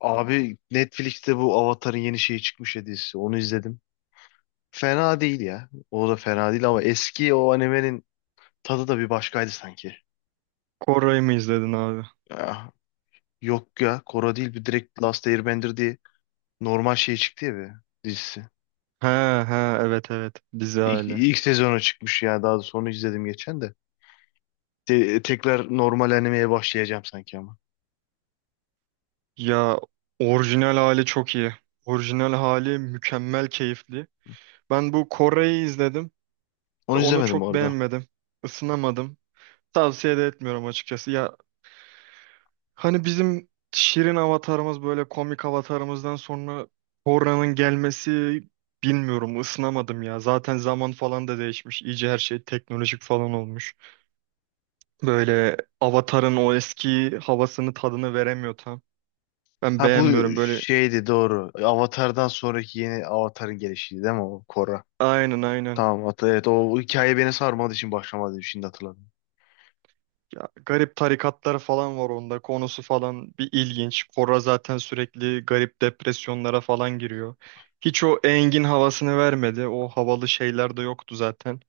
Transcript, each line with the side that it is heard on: left: Abi Netflix'te bu Avatar'ın yeni şeyi çıkmış ya dizisi. Onu izledim. Fena değil ya. O da fena değil ama eski o animenin tadı da bir başkaydı sanki.
right: Koray'ı mı izledin abi?
left: Ya, yok ya. Korra değil bir direkt Last Airbender diye normal şey çıktı ya bir dizisi.
right: He he evet evet dizi
left: İlk,
right: hali.
left: ilk sezonu çıkmış ya. Daha da sonra izledim geçen de. Tekrar normal animeye başlayacağım sanki ama.
right: Ya orijinal hali çok iyi. Orijinal hali mükemmel keyifli. Ben bu Koray'ı izledim.
left: Onu
right: Onu
left: izlemedim
right: çok
left: orada.
right: beğenmedim. Isınamadım. Tavsiye de etmiyorum açıkçası. Ya hani bizim şirin avatarımız böyle komik avatarımızdan sonra Koray'ın gelmesi, bilmiyorum, ısınamadım ya. Zaten zaman falan da değişmiş. İyice her şey teknolojik falan olmuş. Böyle Avatar'ın o eski havasını tadını veremiyor tam. Ben
left: Ha bu
right: beğenmiyorum böyle.
left: şeydi doğru. Avatar'dan sonraki yeni Avatar'ın gelişiydi değil mi o Korra?
right: Aynen aynen.
left: Tamam evet o hikaye beni sarmadığı için başlamadı, şimdi hatırladım.
right: Ya, garip tarikatlar falan var onda. Konusu falan bir ilginç. Korra zaten sürekli garip depresyonlara falan giriyor. Hiç o Engin havasını vermedi. O havalı şeyler de yoktu zaten.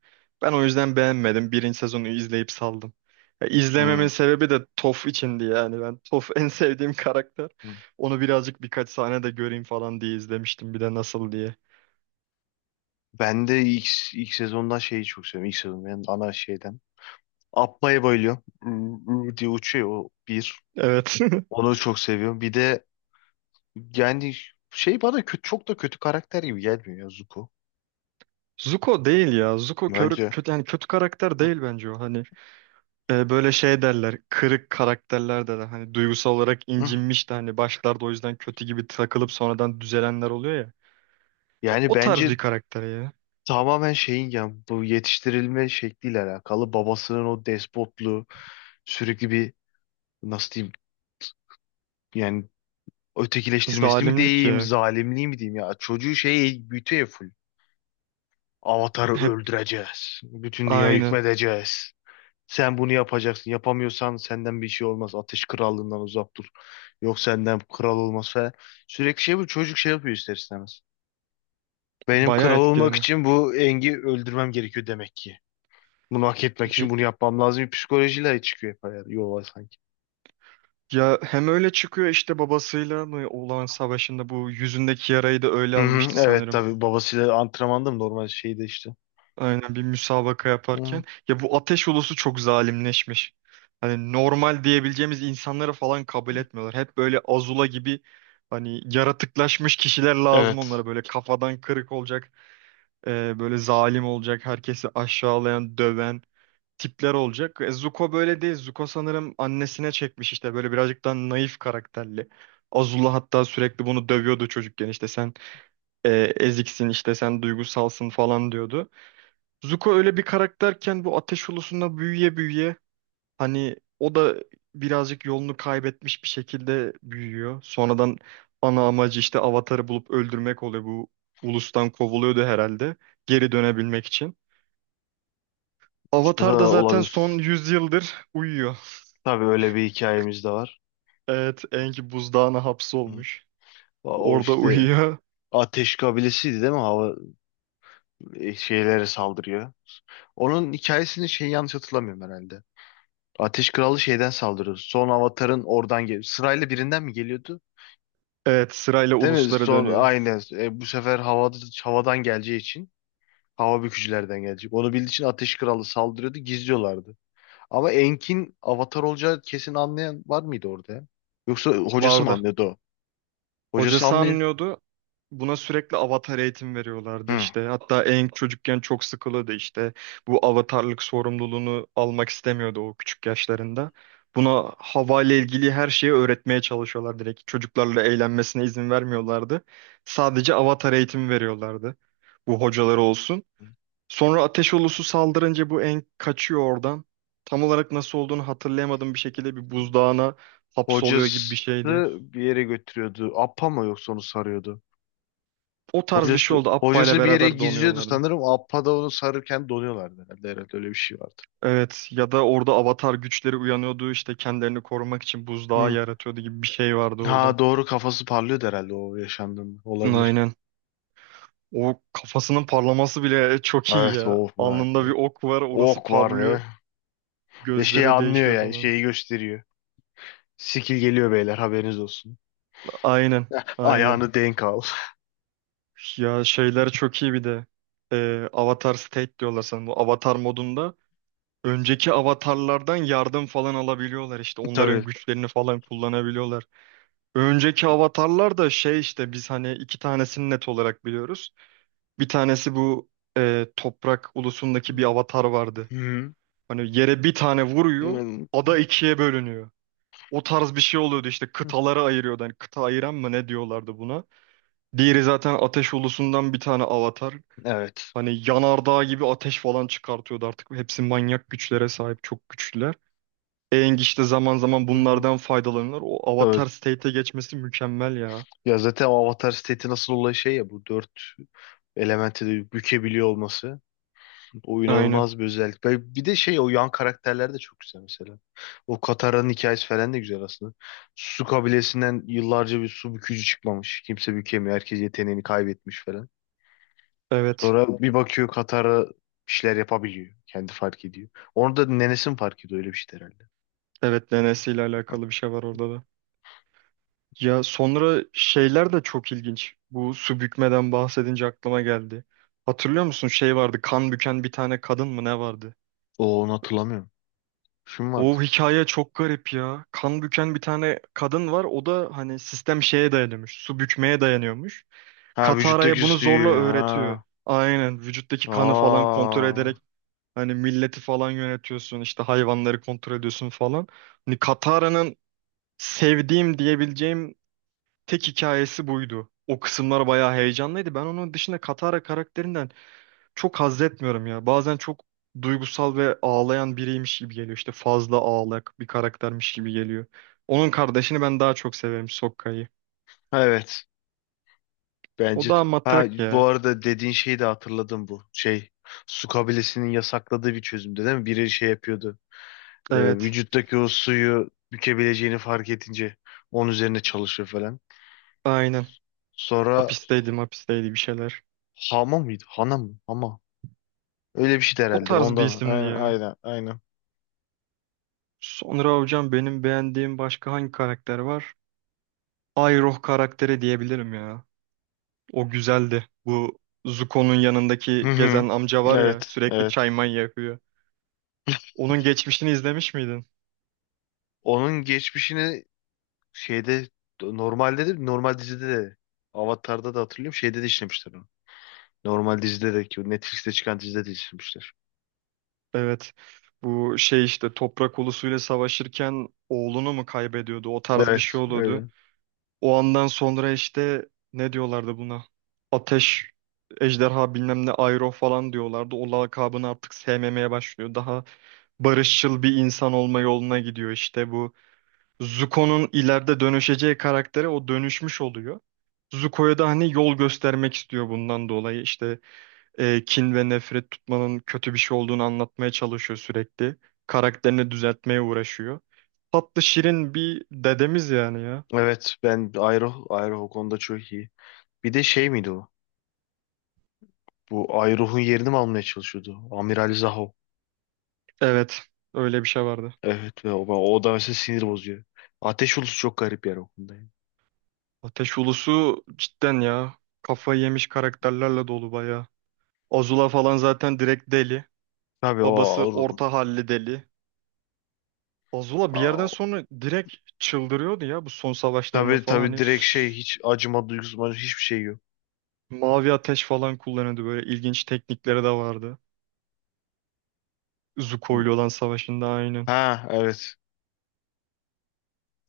right: Ben o yüzden beğenmedim. Birinci sezonu izleyip saldım. Ya,
left: Hmm.
right: izlememin sebebi de Toph içindi yani. Ben Toph en sevdiğim karakter.
left: Hmm.
right: Onu birazcık birkaç sahne de göreyim falan diye izlemiştim, bir de nasıl diye.
left: Ben de ilk sezondan şeyi çok seviyorum. İlk sezon benim ana şeyden. Appa'ya bayılıyorum. Ü diye uçuyor o bir.
right: Evet.
left: Onu çok seviyorum. Bir de yani şey, bana kötü, çok da kötü karakter gibi gelmiyor ya Zuko.
right: Zuko değil ya. Zuko körü,
left: Bence.
right: kötü, yani kötü karakter
left: Hı,
right: değil bence o. Hani böyle şey derler. Kırık karakterler. De hani duygusal olarak
left: hı.
right: incinmiş de hani başlarda o yüzden kötü gibi takılıp sonradan düzelenler oluyor ya.
left: Yani
right: O tarz
left: bence
right: bir karakter ya.
left: tamamen şeyin ya, bu yetiştirilme şekliyle alakalı. Babasının o despotluğu, sürekli bir, nasıl diyeyim, yani ötekileştirmesi mi
right: Zalimlik
left: diyeyim,
right: ya.
left: zalimliği mi diyeyim ya. Çocuğu şey büyütüyor full. Avatar'ı
right: Hep
left: öldüreceğiz. Bütün dünya
right: aynen.
left: hükmedeceğiz. Sen bunu yapacaksın. Yapamıyorsan senden bir şey olmaz. Ateş krallığından uzak dur. Yok senden kral olmaz falan. Sürekli şey bu. Çocuk şey yapıyor ister istemez. Benim
right: Bayağı
left: kral olmak
right: etkileniyor.
left: için bu Engi öldürmem gerekiyor demek ki. Bunu hak etmek için
right: Y-
left: bunu yapmam lazım. Bir psikolojiyle çıkıyor hep yola sanki.
right: Ya hem öyle çıkıyor, işte babasıyla mı olan savaşında bu yüzündeki yarayı da öyle
left: Hı hı,
right: almıştı
left: evet
right: sanırım.
left: tabii babasıyla antrenmanda mı, normal şeyde işte.
right: Aynen, bir müsabaka
left: Hı.
right: yaparken. Ya, bu ateş ulusu çok zalimleşmiş. Hani normal diyebileceğimiz insanları falan kabul etmiyorlar. Hep böyle Azula gibi hani yaratıklaşmış kişiler lazım
left: Evet,
right: onlara. Böyle kafadan kırık olacak, böyle zalim olacak, herkesi aşağılayan, döven tipler olacak. Zuko böyle değil. Zuko sanırım annesine çekmiş, işte böyle birazcık daha naif karakterli. Azula hatta sürekli bunu dövüyordu çocukken, işte sen e, eziksin, işte sen duygusalsın falan diyordu. Zuko öyle bir karakterken bu ateş ulusunda büyüye büyüye hani o da birazcık yolunu kaybetmiş bir şekilde büyüyor. Sonradan ana amacı işte Avatar'ı bulup öldürmek oluyor. Bu ulustan kovuluyordu herhalde, geri dönebilmek için. Avatar da
left: ha,
right: zaten son
left: olabilir.
right: 100 yıldır uyuyor.
left: Tabii öyle bir hikayemiz de var.
right: Evet, Aang buzdağına
left: Hı.
right: hapsolmuş.
left: O
right: Orada
left: işte
right: uyuyor.
left: ateş kabilesiydi değil mi? Hava şeylere saldırıyor. Onun hikayesini şey, yanlış hatırlamıyorum herhalde. Ateş Kralı şeyden saldırıyor. Son Avatar'ın oradan geliyor. Sırayla birinden mi geliyordu?
right: Evet, sırayla
left: Değil mi?
right: uluslara
left: Son
right: dönüyor.
left: aynı. Bu sefer havadan geleceği için hava bükücülerden gelecek. Onu bildiği için Ateş Kralı saldırıyordu. Gizliyorlardı. Ama Enk'in Avatar olacağı kesin, anlayan var mıydı orada ya? Yoksa hocası mı
right: Vardı.
left: anlıyordu o? Hocası
right: Hocası
left: anlıyor.
right: anlıyordu. Buna sürekli avatar eğitim veriyorlardı
left: Hı.
right: işte. Hatta en çocukken çok sıkılıyordu işte. Bu avatarlık sorumluluğunu almak istemiyordu o küçük yaşlarında. Buna hava ile ilgili her şeyi öğretmeye çalışıyorlar direkt. Çocuklarla eğlenmesine izin vermiyorlardı. Sadece avatar eğitimi veriyorlardı. Bu hocaları olsun. Sonra ateş ulusu saldırınca bu en kaçıyor oradan. Tam olarak nasıl olduğunu hatırlayamadığım bir şekilde bir buzdağına hapsoluyor gibi bir
left: Hocası
right: şeydi.
left: bir yere götürüyordu. Appa mı yoksa onu sarıyordu?
right: O tarz bir şey
left: Hocası,
right: oldu. Appa ile
left: hocası bir yere
right: beraber
left: gizliyordu
right: donuyorlardı.
left: sanırım. Appa da onu sarırken donuyorlardı herhalde. Herhalde öyle bir şey vardı.
right: Evet ya da orada avatar güçleri uyanıyordu işte, kendilerini korumak için buzdağı
left: Hı.
right: yaratıyordu gibi bir şey vardı orada.
left: Ha doğru, kafası parlıyordu herhalde o yaşandığında. Olabilir.
right: Aynen. O kafasının parlaması bile çok iyi
left: Evet
right: ya.
left: o yani.
right: Alnında bir ok var, orası
left: Ok var ve
right: parlıyor.
left: şeyi
right: Gözleri
left: anlıyor,
right: değişiyor
left: yani
right: falan.
left: şeyi gösteriyor. Skill geliyor beyler, haberiniz olsun.
right: Aynen. Aynen.
left: Ayağını denk al.
right: Ya şeyler çok iyi bir de. Avatar State diyorlar sanırım. Bu avatar modunda önceki avatarlardan yardım falan alabiliyorlar işte. Onların
left: Tabii.
right: güçlerini falan kullanabiliyorlar. Önceki avatarlar da şey işte, biz hani iki tanesini net olarak biliyoruz. Bir tanesi bu toprak ulusundaki bir avatar vardı.
left: Hı.
right: Hani yere bir tane vuruyor,
left: Hı.
right: ada ikiye bölünüyor. O tarz bir şey oluyordu işte, kıtaları ayırıyordu. Hani kıta ayıran mı ne diyorlardı buna. Diğeri zaten ateş ulusundan bir tane avatar.
left: Evet.
right: Hani yanardağ gibi ateş falan çıkartıyordu artık. Hepsi manyak güçlere sahip, çok güçlüler. Aang işte zaman zaman
left: Hı hı.
right: bunlardan faydalanır. O avatar
left: Tabii.
right: state'e geçmesi mükemmel ya.
left: Ya zaten o Avatar seti nasıl olay, şey ya, bu dört elementi de bükebiliyor olması. O
right: Aynen.
left: inanılmaz bir özellik. Ve bir de şey, o yan karakterler de çok güzel mesela. O Katara'nın hikayesi falan da güzel aslında. Su kabilesinden yıllarca bir su bükücü çıkmamış. Kimse bükemiyor. Herkes yeteneğini kaybetmiş falan.
right: Evet.
left: Sonra bir bakıyor Katara bir şeyler yapabiliyor. Kendi fark ediyor. Onu da nenesi mi fark ediyor, öyle bir şey herhalde.
right: Evet, DNS ile alakalı bir şey var orada da. Ya sonra şeyler de çok ilginç. Bu su bükmeden bahsedince aklıma geldi. Hatırlıyor musun, şey vardı, kan büken bir tane kadın mı ne vardı?
left: O, onu hatırlamıyorum. Şu mu vardı?
right: O hikaye çok garip ya. Kan büken bir tane kadın var. O da hani sistem şeye dayanıyormuş. Su bükmeye dayanıyormuş.
left: Ha,
right: Katara'ya
left: vücuttaki
right: bunu zorla
left: suyu.
right: öğretiyor.
left: Ha.
right: Aynen, vücuttaki kanı falan kontrol
left: Aa.
right: ederek hani milleti falan yönetiyorsun, işte hayvanları kontrol ediyorsun falan. Hani Katara'nın sevdiğim diyebileceğim tek hikayesi buydu. O kısımlar bayağı heyecanlıydı. Ben onun dışında Katara karakterinden çok haz etmiyorum ya. Bazen çok duygusal ve ağlayan biriymiş gibi geliyor. İşte fazla ağlak bir karaktermiş gibi geliyor. Onun kardeşini ben daha çok severim, Sokka'yı.
left: Evet.
right: O
left: Bence.
right: daha
left: Ha
right: matrak
left: bu
right: ya.
left: arada dediğin şeyi de hatırladım, bu şey, su kabilesinin yasakladığı bir çözümde değil mi? Biri şey yapıyordu.
right: Evet,
left: Vücuttaki o suyu bükebileceğini fark edince onun üzerine çalışıyor falan.
right: aynen.
left: Sonra
right: Hapisteydi, hapisteydi bir şeyler.
left: Hama mıydı? Hana mı? Hama. Öyle bir şeydi
right: O
left: herhalde.
right: tarz bir
left: Ondan.
right: isimdi
left: Aynen,
right: ya.
left: aynen, aynen.
right: Sonra hocam benim beğendiğim başka hangi karakter var? Iroh karakteri diyebilirim ya. O güzeldi. Bu Zuko'nun
left: Hı
right: yanındaki
left: hı.
right: gezen amca var ya,
left: Evet,
right: sürekli
left: evet.
right: çay may yakıyor. Onun geçmişini izlemiş miydin?
left: Onun geçmişini şeyde, normalde de, normal dizide de Avatar'da da hatırlıyorum. Şeyde de işlemişler onu. Normal dizide de ki, o Netflix'te çıkan dizide de işlemişler.
right: Evet. Bu şey işte, toprak ulusuyla savaşırken oğlunu mu kaybediyordu? O tarz bir
left: Evet,
right: şey
left: öyle.
right: oluyordu. O andan sonra işte ne diyorlardı buna? Ateş, ejderha bilmem ne Iroh falan diyorlardı. O lakabını artık sevmemeye başlıyor. Daha barışçıl bir insan olma yoluna gidiyor, işte bu Zuko'nun ileride dönüşeceği karaktere o dönüşmüş oluyor. Zuko'ya da hani yol göstermek istiyor bundan dolayı. İşte kin ve nefret tutmanın kötü bir şey olduğunu anlatmaya çalışıyor sürekli. Karakterini düzeltmeye uğraşıyor. Tatlı şirin bir dedemiz yani ya.
left: Evet, ben Ayruh, Ayruh o konuda çok iyi. Bir de şey miydi o? Bu Ayruh'un yerini mi almaya çalışıyordu? Amiral Zaho.
right: Evet, öyle bir şey vardı.
left: Evet ve o, o da mesela sinir bozuyor. Ateş Ulusu çok garip yer o konuda, yani.
right: Ateş Ulusu cidden ya. Kafayı yemiş karakterlerle dolu bayağı. Azula falan zaten direkt deli.
left: Tabii o
right: Babası
left: ağır.
right: orta halli deli. Azula bir yerden
left: Aa,
right: sonra direkt çıldırıyordu ya bu son savaşlarında
left: tabii
right: falan,
left: tabii,
right: hani
left: direkt şey, hiç acıma duygusu hiçbir şey yok.
right: mavi ateş falan kullanıyordu, böyle ilginç teknikleri de vardı. Zuko ile olan savaşında aynen.
left: Ha evet.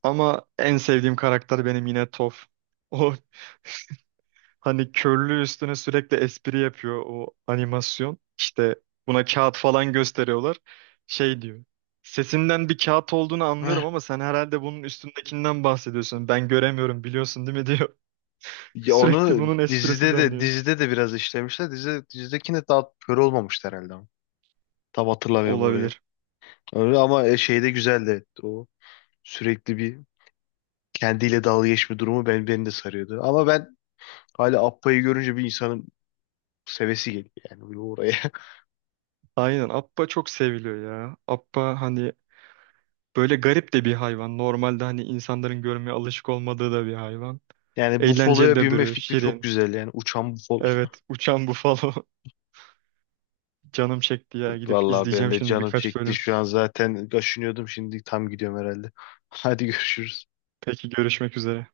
right: Ama en sevdiğim karakter benim yine Toph. O hani körlüğü üstüne sürekli espri yapıyor o animasyon. İşte buna kağıt falan gösteriyorlar. Şey diyor. Sesinden bir kağıt olduğunu
left: Heh.
right: anlıyorum ama sen herhalde bunun üstündekinden bahsediyorsun. Ben göremiyorum, biliyorsun değil mi diyor.
left: Ya
right: Sürekli
left: onu
right: bunun esprisi
left: dizide de,
right: dönüyor.
left: dizide de biraz işlemişler. Dizide, dizidekine daha kör olmamıştı herhalde ama. Tam hatırlamıyorum orayı.
right: Olabilir.
left: Öyle ama şey de güzeldi. O sürekli bir kendiyle dalga geçme durumu beni de sarıyordu. Ama ben hala Appa'yı görünce bir insanın sevesi geliyor yani bir oraya.
right: Aynen, Appa çok seviliyor ya. Appa hani böyle garip de bir hayvan. Normalde hani insanların görmeye alışık olmadığı da bir hayvan.
left: Yani
right: Eğlenceli
left: bufaloya
right: de
left: binme
right: duruyor,
left: fikri çok
right: şirin.
left: güzel, yani uçan bufalo.
right: Evet, uçan bufalo. Canım çekti ya. Gidip
left: Vallahi ben
right: izleyeceğim
left: de
right: şimdi
left: canım
right: birkaç
left: çekti
right: bölüm.
left: şu an, zaten kaşınıyordum, şimdi tam gidiyorum herhalde. Hadi görüşürüz.
right: Peki, görüşmek üzere.